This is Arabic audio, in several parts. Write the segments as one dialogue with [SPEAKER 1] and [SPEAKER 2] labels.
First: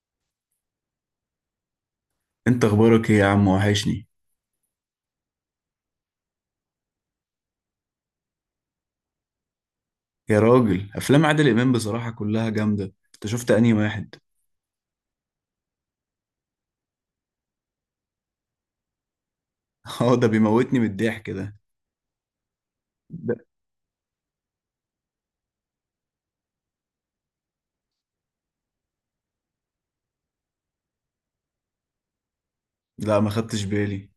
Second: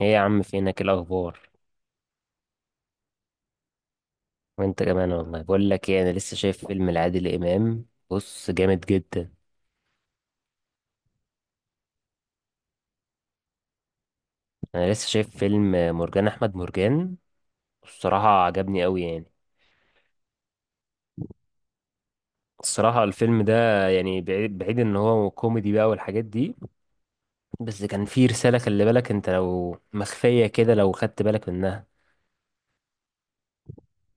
[SPEAKER 1] ايه يا عم فينك؟ إيه الاخبار؟
[SPEAKER 2] انت اخبارك ايه يا عم؟ وحشني.
[SPEAKER 1] وانت كمان. والله بقول لك ايه، انا لسه شايف فيلم لعادل امام، بص جامد جدا.
[SPEAKER 2] يا راجل افلام عادل امام بصراحة كلها جامدة. انت شفت انهي واحد؟
[SPEAKER 1] انا لسه شايف فيلم مرجان احمد مرجان. الصراحه عجبني قوي يعني.
[SPEAKER 2] اه، ده بيموتني من الضحك ده.
[SPEAKER 1] الصراحه الفيلم
[SPEAKER 2] ده-
[SPEAKER 1] ده يعني بعيد بعيد ان هو كوميدي بقى والحاجات دي، بس كان فيه رساله. خلي بالك، انت لو مخفيه كده لو خدت بالك منها.
[SPEAKER 2] لا، ما خدتش بالي.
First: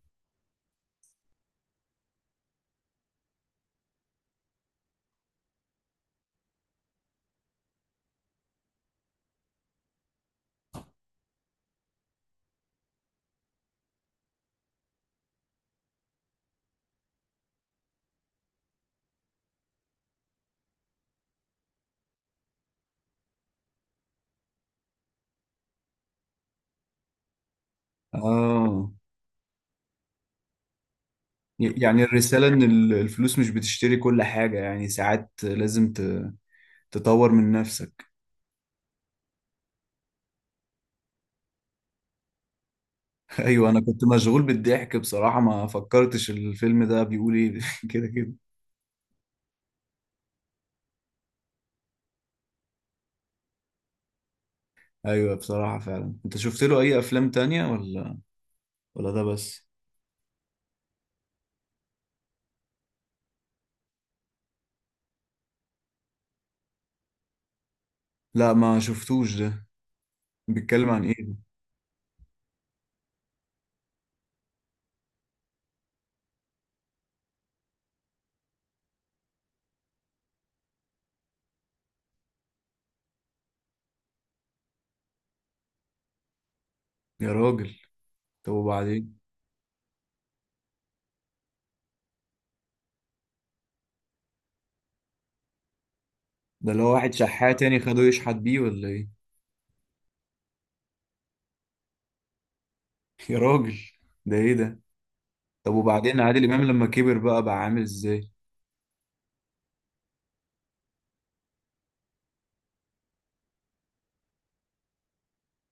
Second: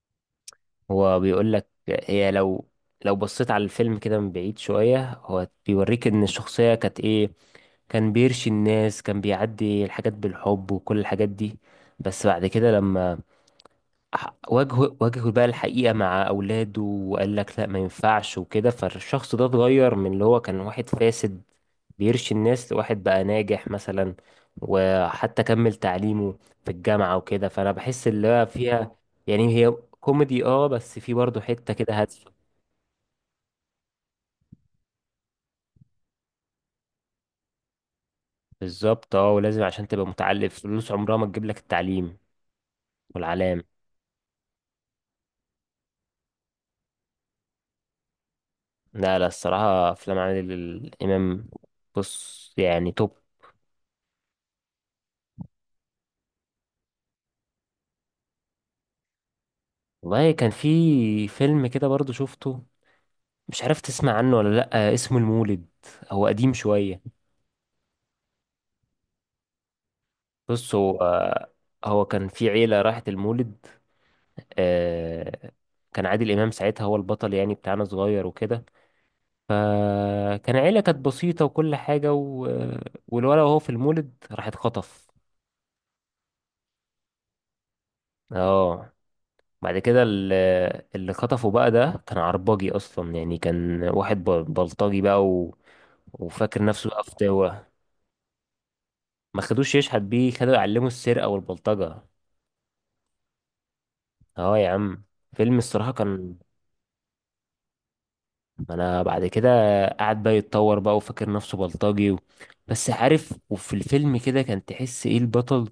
[SPEAKER 1] هو بيقول لك هي لو بصيت على الفيلم كده من بعيد شوية هو بيوريك ان الشخصية كانت ايه. كان بيرشي الناس، كان بيعدي الحاجات بالحب وكل الحاجات دي، بس بعد كده لما واجهه بقى الحقيقة مع أولاده وقال لك لا ما ينفعش وكده، فالشخص ده اتغير من اللي هو كان واحد فاسد بيرشي الناس لواحد بقى ناجح مثلا، وحتى كمل تعليمه في الجامعة وكده. فأنا بحس اللي هو
[SPEAKER 2] اه،
[SPEAKER 1] فيها يعني هي كوميدي، اه، بس في برضه حتة
[SPEAKER 2] ي-
[SPEAKER 1] كده
[SPEAKER 2] يعني
[SPEAKER 1] هادفة.
[SPEAKER 2] الرسالة ان الفلوس مش بتشتري كل حاجة، يعني ساعات لازم تطور من نفسك.
[SPEAKER 1] بالظبط، اه ولازم عشان تبقى متعلم، فلوس عمرها ما تجيب لك التعليم والعلام.
[SPEAKER 2] ايوه، انا كنت مشغول بالضحك بصراحة، ما فكرتش الفيلم ده بيقول ايه. كده كده.
[SPEAKER 1] لا لا، الصراحة أفلام عادل الإمام، بص يعني، توب.
[SPEAKER 2] ايوه بصراحة، فعلا انت شفت له اي افلام تانية ولا ولا ده بس؟
[SPEAKER 1] والله كان في فيلم كده برضه شفته، مش عارف تسمع عنه ولا لأ، اسمه المولد. هو قديم شوية.
[SPEAKER 2] لا، ما شفتوش ده.
[SPEAKER 1] بص،
[SPEAKER 2] بيتكلم
[SPEAKER 1] هو
[SPEAKER 2] عن ايه ده؟
[SPEAKER 1] هو كان في عيلة راحت المولد. آه، كان عادل إمام ساعتها هو البطل يعني بتاعنا، صغير وكده. فكان عيلة كانت بسيطة وكل حاجة والولد وهو في المولد راح اتخطف.
[SPEAKER 2] يا راجل، طب
[SPEAKER 1] اه.
[SPEAKER 2] وبعدين؟
[SPEAKER 1] بعد كده اللي خطفه بقى ده كان عرباجي أصلا، يعني كان واحد بلطجي بقى وفاكر
[SPEAKER 2] ده اللي
[SPEAKER 1] نفسه
[SPEAKER 2] هو
[SPEAKER 1] بقى
[SPEAKER 2] واحد شحات
[SPEAKER 1] فتاوة.
[SPEAKER 2] تاني خده يشحت بيه ولا ايه؟
[SPEAKER 1] ما خدوش يشحت بيه، خدوا يعلموا السرقة والبلطجة.
[SPEAKER 2] يا راجل، ده ايه
[SPEAKER 1] اه يا
[SPEAKER 2] ده؟
[SPEAKER 1] عم. فيلم
[SPEAKER 2] طب
[SPEAKER 1] الصراحة
[SPEAKER 2] وبعدين
[SPEAKER 1] كان،
[SPEAKER 2] عادل امام لما كبر بقى بقى عامل ازاي؟
[SPEAKER 1] انا بعد كده قعد بقى يتطور بقى وفاكر نفسه بلطجي بس عارف، وفي الفيلم كده كان تحس ايه البطل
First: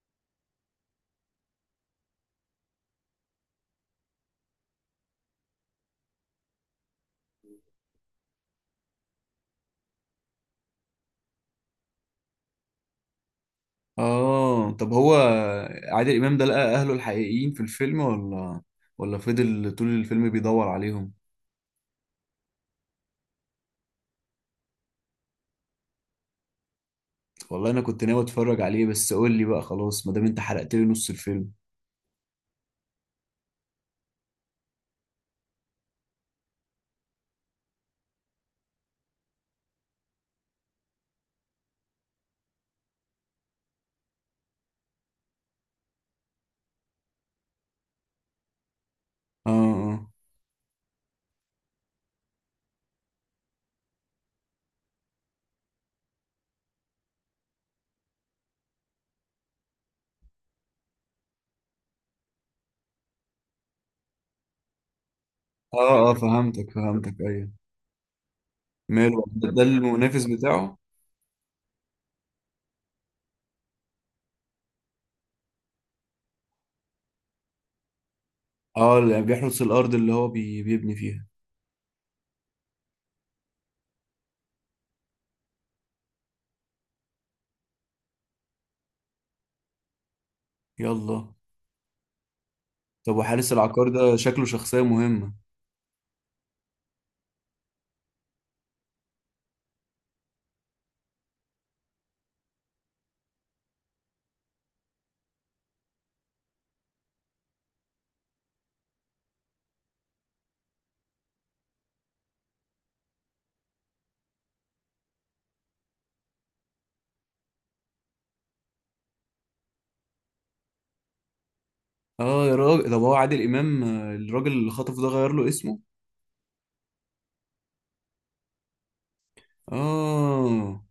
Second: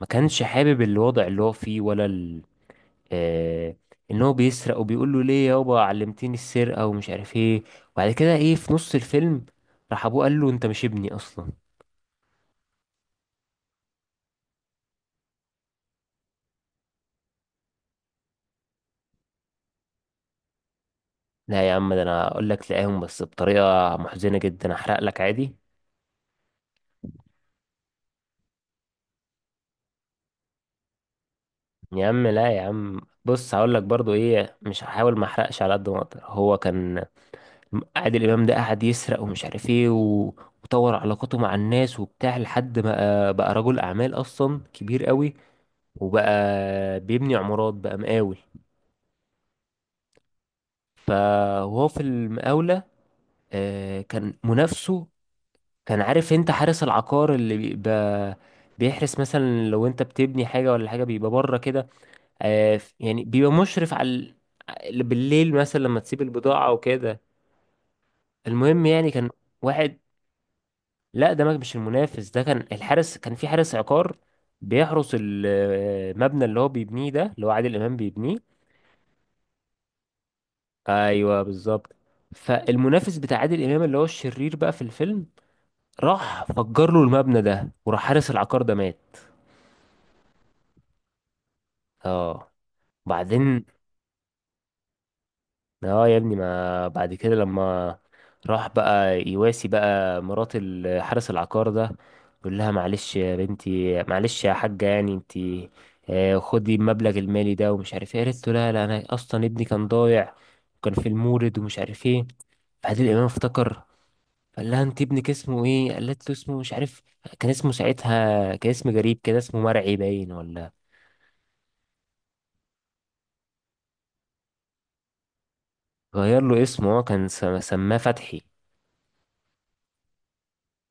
[SPEAKER 1] ما كانش حابب الوضع اللي هو فيه ولا آه... ان هو بيسرق وبيقول له ليه يابا علمتيني السرقة ومش عارف ايه. وبعد كده ايه في نص الفيلم راح ابوه قال له انت مش ابني اصلا.
[SPEAKER 2] اه، طب هو عادل امام ده لقى اهله الحقيقيين في الفيلم ولا ولا فضل طول الفيلم بيدور عليهم؟
[SPEAKER 1] لا يا عم، ده انا اقول لك لقاهم بس بطريقة محزنة جدا، احرق لك عادي.
[SPEAKER 2] والله انا كنت ناوي اتفرج عليه، بس قول لي بقى خلاص ما دام انت حرقت لي نص الفيلم.
[SPEAKER 1] يا عم لا، يا عم بص هقول لك برضو ايه، مش هحاول ما احرقش على قد ما اقدر. هو كان عادل امام ده قعد يسرق ومش عارف ايه وطور علاقاته مع الناس وبتاع لحد ما بقى رجل اعمال اصلا، كبير قوي. وبقى بيبني عمارات بقى، مقاول.
[SPEAKER 2] اه
[SPEAKER 1] فهو في المقاولة كان منافسه. كان عارف انت حارس العقار اللي بيبقى بيحرس، مثلا لو انت بتبني حاجة ولا حاجة بيبقى بره كده. يعني بيبقى مشرف على بالليل
[SPEAKER 2] اه
[SPEAKER 1] مثلا لما
[SPEAKER 2] اه اه،
[SPEAKER 1] تسيب البضاعة
[SPEAKER 2] فهمتك
[SPEAKER 1] وكده.
[SPEAKER 2] فهمتك. ايوه،
[SPEAKER 1] المهم يعني
[SPEAKER 2] ماله
[SPEAKER 1] كان
[SPEAKER 2] ده؟
[SPEAKER 1] واحد،
[SPEAKER 2] المنافس بتاعه؟
[SPEAKER 1] لا ده مش المنافس. ده كان الحارس، كان في حارس عقار بيحرس المبنى اللي هو بيبنيه ده، اللي هو عادل امام بيبنيه.
[SPEAKER 2] اه، اللي بيحرس الارض اللي هو بيبني فيها.
[SPEAKER 1] ايوه بالظبط. فالمنافس بتاع عادل امام اللي هو الشرير بقى في الفيلم راح فجر له المبنى ده، وراح حارس العقار ده مات.
[SPEAKER 2] يلا.
[SPEAKER 1] اه
[SPEAKER 2] طب وحارس
[SPEAKER 1] بعدين.
[SPEAKER 2] العقار ده شكله شخصية مهمة.
[SPEAKER 1] اه يا ابني، ما بعد كده لما راح بقى يواسي بقى مرات حارس العقار ده، يقول لها معلش يا بنتي معلش يا حاجة، يعني انتي خدي المبلغ المالي ده ومش عارف ايه. قالت له لا لا، انا اصلا ابني كان ضايع وكان في المورد ومش عارف ايه. فعادل امام افتكر. قال لها انت ابنك اسمه ايه؟ قالت له اسمه مش عارف، كان اسمه ساعتها كان اسم غريب كده، اسمه مرعي باين ولا.
[SPEAKER 2] اه يا راجل، طب هو عادل امام الراجل اللي خطفه ده غير له اسمه؟
[SPEAKER 1] غير له اسمه، هو كان سماه فتحي.
[SPEAKER 2] اه،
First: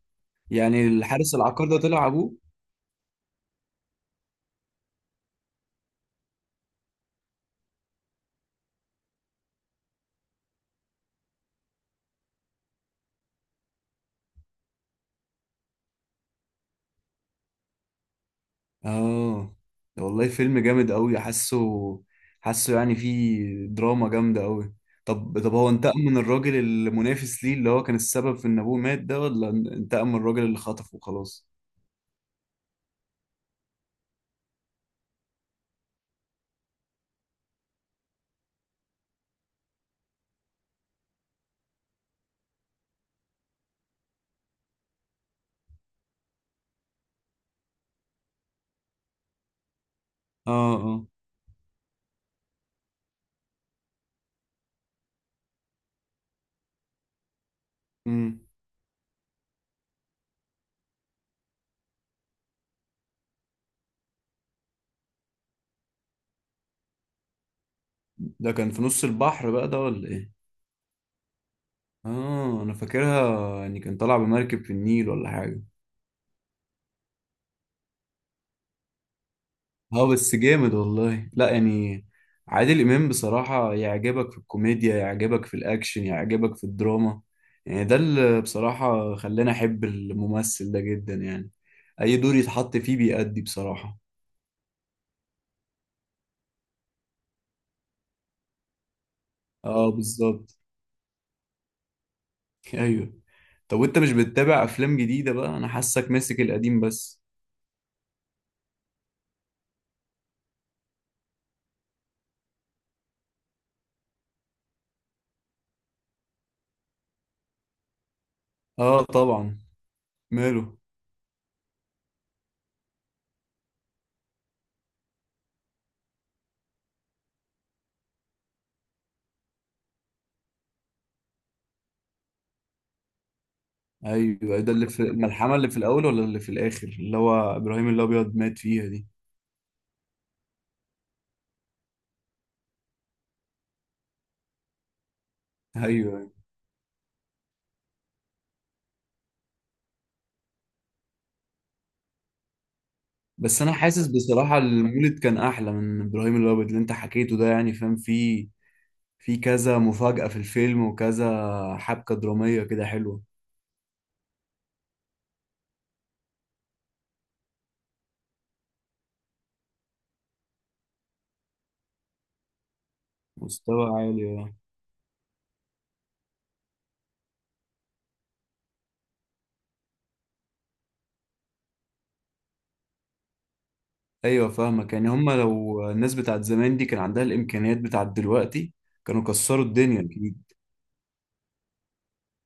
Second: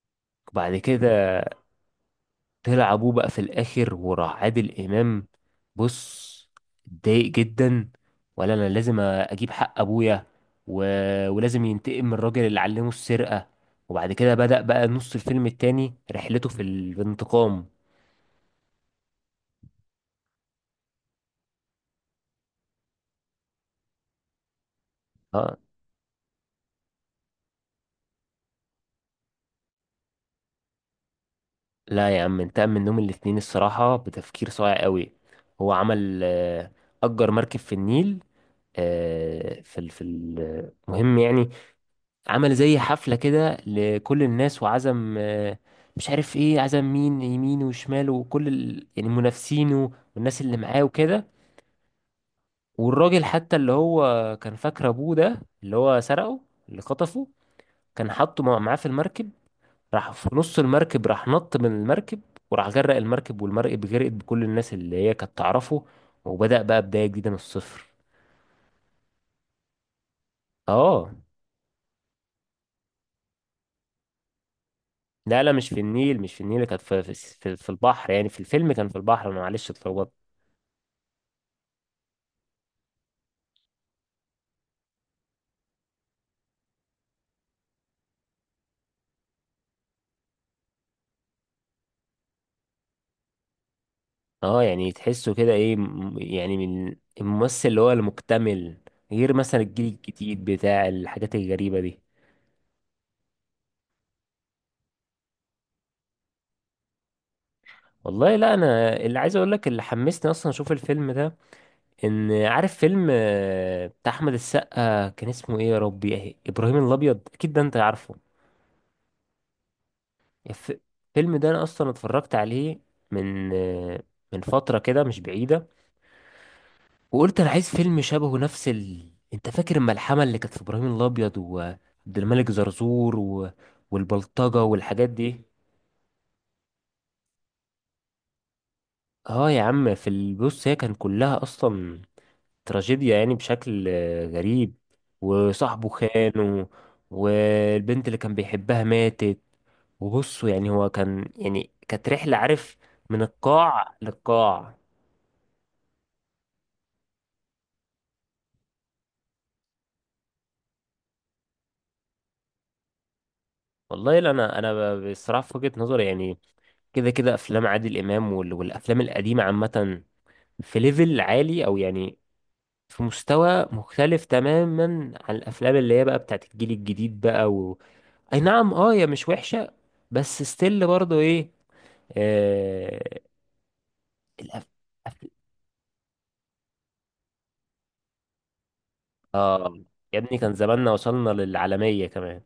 [SPEAKER 1] وبعد
[SPEAKER 2] يعني
[SPEAKER 1] كده
[SPEAKER 2] الحارس العقار ده طلع ابوه.
[SPEAKER 1] طلع ابوه بقى في الاخر. وراح عادل امام، بص، اتضايق جدا. ولا انا لازم اجيب حق ابويا و... ولازم ينتقم من الراجل اللي علمه السرقة. وبعد كده بدأ بقى نص الفيلم التاني رحلته في الانتقام.
[SPEAKER 2] اه، ده والله فيلم جامد قوي، حاسه حاسه يعني فيه دراما جامدة قوي. طب
[SPEAKER 1] اه.
[SPEAKER 2] هو انتقم من الراجل المنافس ليه اللي هو كان السبب في ان ابوه مات ده، ولا انتقم من الراجل اللي خطفه وخلاص؟
[SPEAKER 1] لا يا عم، انتقم منهم الاتنين، الصراحة بتفكير صايع قوي. هو عمل أجر مركب في النيل. في المهم يعني، عمل زي حفلة كده لكل الناس وعزم مش عارف ايه، عزم مين يمين وشمال وكل يعني منافسينه والناس اللي
[SPEAKER 2] اه
[SPEAKER 1] معاه
[SPEAKER 2] اه.
[SPEAKER 1] وكده. والراجل حتى اللي هو كان فاكر ابوه ده اللي هو سرقه، اللي خطفه، كان
[SPEAKER 2] امم.
[SPEAKER 1] حاطه معاه في المركب. راح في نص المركب راح نط من المركب، وراح غرق المركب، والمركب غرقت بكل الناس اللي هي كانت تعرفه. وبدأ بقى بداية جديدة من الصفر.
[SPEAKER 2] ده كان في نص البحر بقى ده ولا ايه؟
[SPEAKER 1] اه.
[SPEAKER 2] اه انا فاكرها يعني كان طالع بمركب في النيل ولا
[SPEAKER 1] لا لا
[SPEAKER 2] حاجه.
[SPEAKER 1] مش في النيل، مش في النيل، كانت في البحر. يعني في الفيلم كان في البحر. انا معلش
[SPEAKER 2] اه
[SPEAKER 1] اتلخبطت.
[SPEAKER 2] بس جامد والله، لا يعني عادل امام بصراحه يعجبك في الكوميديا، يعجبك في الاكشن، يعجبك في الدراما. يعني ده اللي بصراحه خلاني احب الممثل ده جدا يعني. اي دور يتحط فيه بيأدي بصراحه.
[SPEAKER 1] اه. يعني تحسه كده ايه يعني من الممثل اللي هو المكتمل. غير مثلا الجيل
[SPEAKER 2] اه
[SPEAKER 1] الجديد
[SPEAKER 2] بالظبط.
[SPEAKER 1] بتاع الحاجات الغريبة دي.
[SPEAKER 2] ايوه. طب وانت مش بتتابع افلام جديده بقى؟ انا حاسك ماسك القديم بس.
[SPEAKER 1] والله لا، انا اللي عايز اقول لك اللي حمسني اصلا اشوف الفيلم ده، ان عارف فيلم بتاع احمد السقا كان اسمه ايه يا ربي؟ إيه؟ ابراهيم الابيض، اكيد ده انت عارفه.
[SPEAKER 2] اه طبعا.
[SPEAKER 1] الف-
[SPEAKER 2] ماله؟
[SPEAKER 1] الفيلم ده انا اصلا اتفرجت عليه من من فترة كده مش بعيدة. وقلت انا عايز فيلم شبهه، نفس انت فاكر الملحمه اللي كانت في ابراهيم الابيض وعبد الملك زرزور
[SPEAKER 2] ايوه،
[SPEAKER 1] والبلطجه
[SPEAKER 2] ده اللي في
[SPEAKER 1] والحاجات دي.
[SPEAKER 2] الملحمه اللي في الاول ولا اللي في الاخر اللي هو ابراهيم الابيض مات فيها دي؟
[SPEAKER 1] اه يا عم، في البص هي كان كلها اصلا تراجيديا يعني بشكل غريب،
[SPEAKER 2] ايوه
[SPEAKER 1] وصاحبه خان
[SPEAKER 2] أيوة.
[SPEAKER 1] والبنت اللي كان بيحبها ماتت. وبصوا يعني هو كان، يعني كانت رحله، عارف، من
[SPEAKER 2] بس انا
[SPEAKER 1] القاع
[SPEAKER 2] حاسس بصراحه
[SPEAKER 1] للقاع.
[SPEAKER 2] المولد كان احلى من ابراهيم الابيض اللي انت حكيته ده، يعني فاهم، في في كذا مفاجاه في الفيلم وكذا حبكه دراميه كده حلوه.
[SPEAKER 1] والله لا، انا بصراحه في وجهه نظري يعني كده كده افلام عادل امام والافلام القديمه عامه في ليفل عالي، او يعني في مستوى
[SPEAKER 2] مستوى
[SPEAKER 1] مختلف
[SPEAKER 2] عالي اه.
[SPEAKER 1] تماما عن الافلام اللي هي بقى بتاعت الجيل الجديد بقى اي نعم، اه هي مش وحشة، بس ستيل برضو ايه آه...
[SPEAKER 2] ايوه
[SPEAKER 1] الأف...
[SPEAKER 2] فاهمك، يعني
[SPEAKER 1] أف...
[SPEAKER 2] هما لو الناس بتاعت زمان دي كان عندها الامكانيات بتاعت دلوقتي كانوا كسروا
[SPEAKER 1] اه
[SPEAKER 2] الدنيا.
[SPEAKER 1] يا ابني كان زماننا وصلنا للعالمية كمان.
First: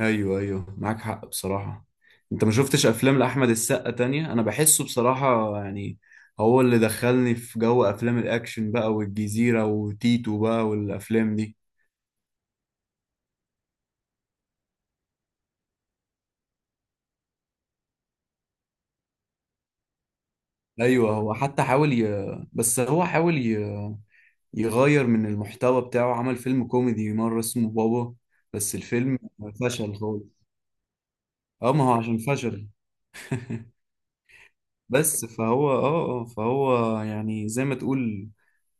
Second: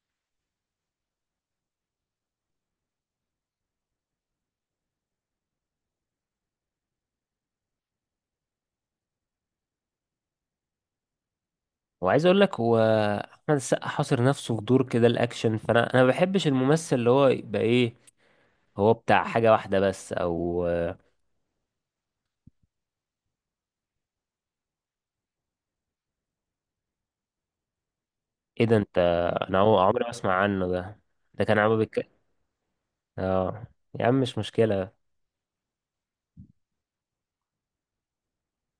[SPEAKER 2] ايوه ايوه، معاك حق بصراحة. انت ما شفتش افلام لاحمد السقا تانية؟ انا بحسه بصراحة يعني هو اللي دخلني في جو افلام الاكشن بقى، والجزيرة وتيتو بقى والافلام دي.
[SPEAKER 1] وعايز اقول لك هو احمد السقا حاصر نفسه في دور كده الاكشن. فانا انا ما بحبش الممثل اللي هو يبقى ايه، هو بتاع حاجة واحدة بس او
[SPEAKER 2] ايوه، هو حتى حاول ي... بس هو حاول ي... يغير من المحتوى بتاعه، عمل فيلم كوميدي مرة اسمه بابا،
[SPEAKER 1] ايه
[SPEAKER 2] بس
[SPEAKER 1] ده انت؟
[SPEAKER 2] الفيلم
[SPEAKER 1] انا
[SPEAKER 2] فشل
[SPEAKER 1] عمري ما
[SPEAKER 2] خالص.
[SPEAKER 1] اسمع عنه ده. ده كان عم.
[SPEAKER 2] اه، ما هو عشان فشل.
[SPEAKER 1] اه يا عم مش مشكلة.
[SPEAKER 2] بس فهو اه اه، فهو يعني زي ما تقول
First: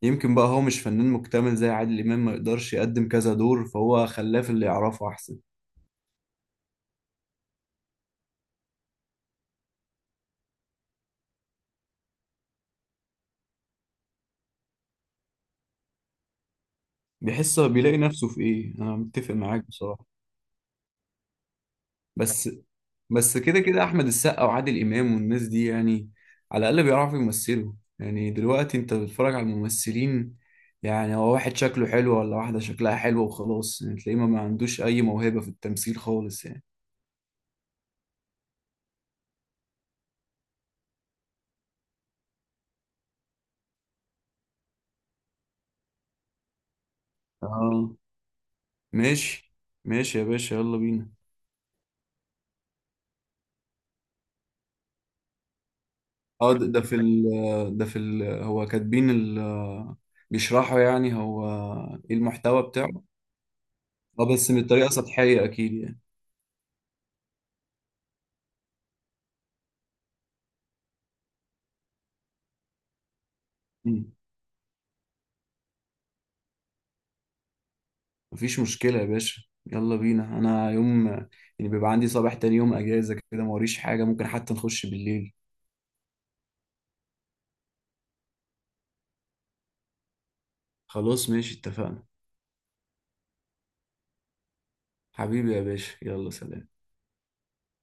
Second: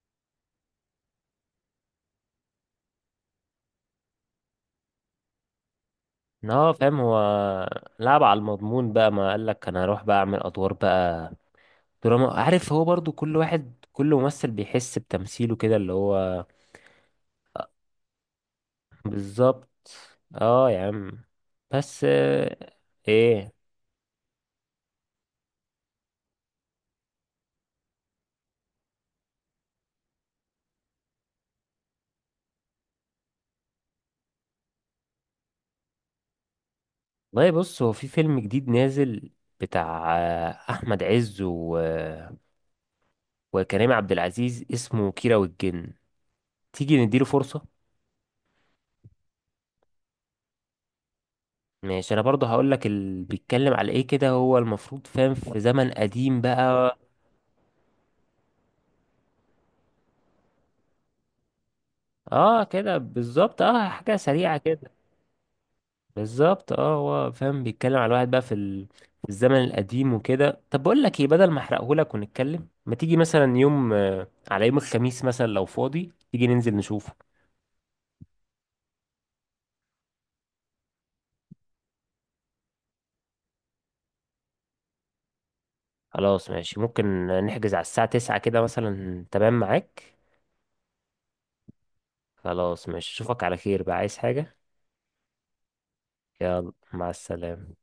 [SPEAKER 2] يمكن بقى هو مش فنان مكتمل زي عادل إمام، ما يقدرش يقدم كذا دور، فهو خلاه في اللي يعرفه أحسن.
[SPEAKER 1] إن هو فاهم، هو لعب على المضمون بقى، ما قالك انا هروح بقى اعمل ادوار بقى دراما. عارف هو برضو كل ممثل بيحس بتمثيله كده اللي هو.
[SPEAKER 2] بيحس بيلاقي نفسه في إيه، أنا متفق معاك
[SPEAKER 1] بالظبط.
[SPEAKER 2] بصراحة.
[SPEAKER 1] اه يا عم، بس
[SPEAKER 2] بس. بس
[SPEAKER 1] ايه؟
[SPEAKER 2] كده كده أحمد السقا وعادل إمام والناس دي يعني على الأقل بيعرفوا يمثلوا. يعني دلوقتي أنت بتتفرج على الممثلين، يعني هو واحد شكله حلو ولا واحدة شكلها حلوة وخلاص، يعني تلاقيه ما عندوش أي موهبة في التمثيل خالص يعني.
[SPEAKER 1] والله بص هو في فيلم جديد نازل بتاع احمد عز وكريم عبد العزيز، اسمه كيرة والجن. تيجي نديله فرصة.
[SPEAKER 2] آه، ماشي. ماشي يا باشا، يلا بينا.
[SPEAKER 1] ماشي، انا برضه هقول لك اللي بيتكلم على ايه كده هو المفروض فاهم في زمن قديم
[SPEAKER 2] اه ده ده في
[SPEAKER 1] بقى.
[SPEAKER 2] ال ده في ال هو كاتبين بيشرحوا يعني هو ايه المحتوى
[SPEAKER 1] اه كده
[SPEAKER 2] بتاعه.
[SPEAKER 1] بالظبط، اه حاجه
[SPEAKER 2] اه بس
[SPEAKER 1] سريعه
[SPEAKER 2] من
[SPEAKER 1] كده.
[SPEAKER 2] طريقة سطحية اكيد يعني.
[SPEAKER 1] بالظبط، اه هو فاهم بيتكلم على واحد بقى في في الزمن القديم وكده. طب بقول لك ايه، بدل ما احرقهولك ونتكلم، ما تيجي مثلا يوم
[SPEAKER 2] مم.
[SPEAKER 1] آه، على يوم الخميس مثلا لو فاضي تيجي ننزل نشوفه.
[SPEAKER 2] مفيش مشكلة يا باشا، يلا بينا. انا يوم، يعني بيبقى عندي صباح تاني يوم اجازة كده موريش حاجة، ممكن حتى نخش بالليل.
[SPEAKER 1] خلاص ماشي، ممكن نحجز على الساعه 9 كده مثلا، تمام معاك؟
[SPEAKER 2] خلاص ماشي، اتفقنا.
[SPEAKER 1] خلاص ماشي، اشوفك على خير بقى، عايز حاجه؟
[SPEAKER 2] حبيبي يا باشا، يلا
[SPEAKER 1] يلا
[SPEAKER 2] سلام.
[SPEAKER 1] مع السلامه.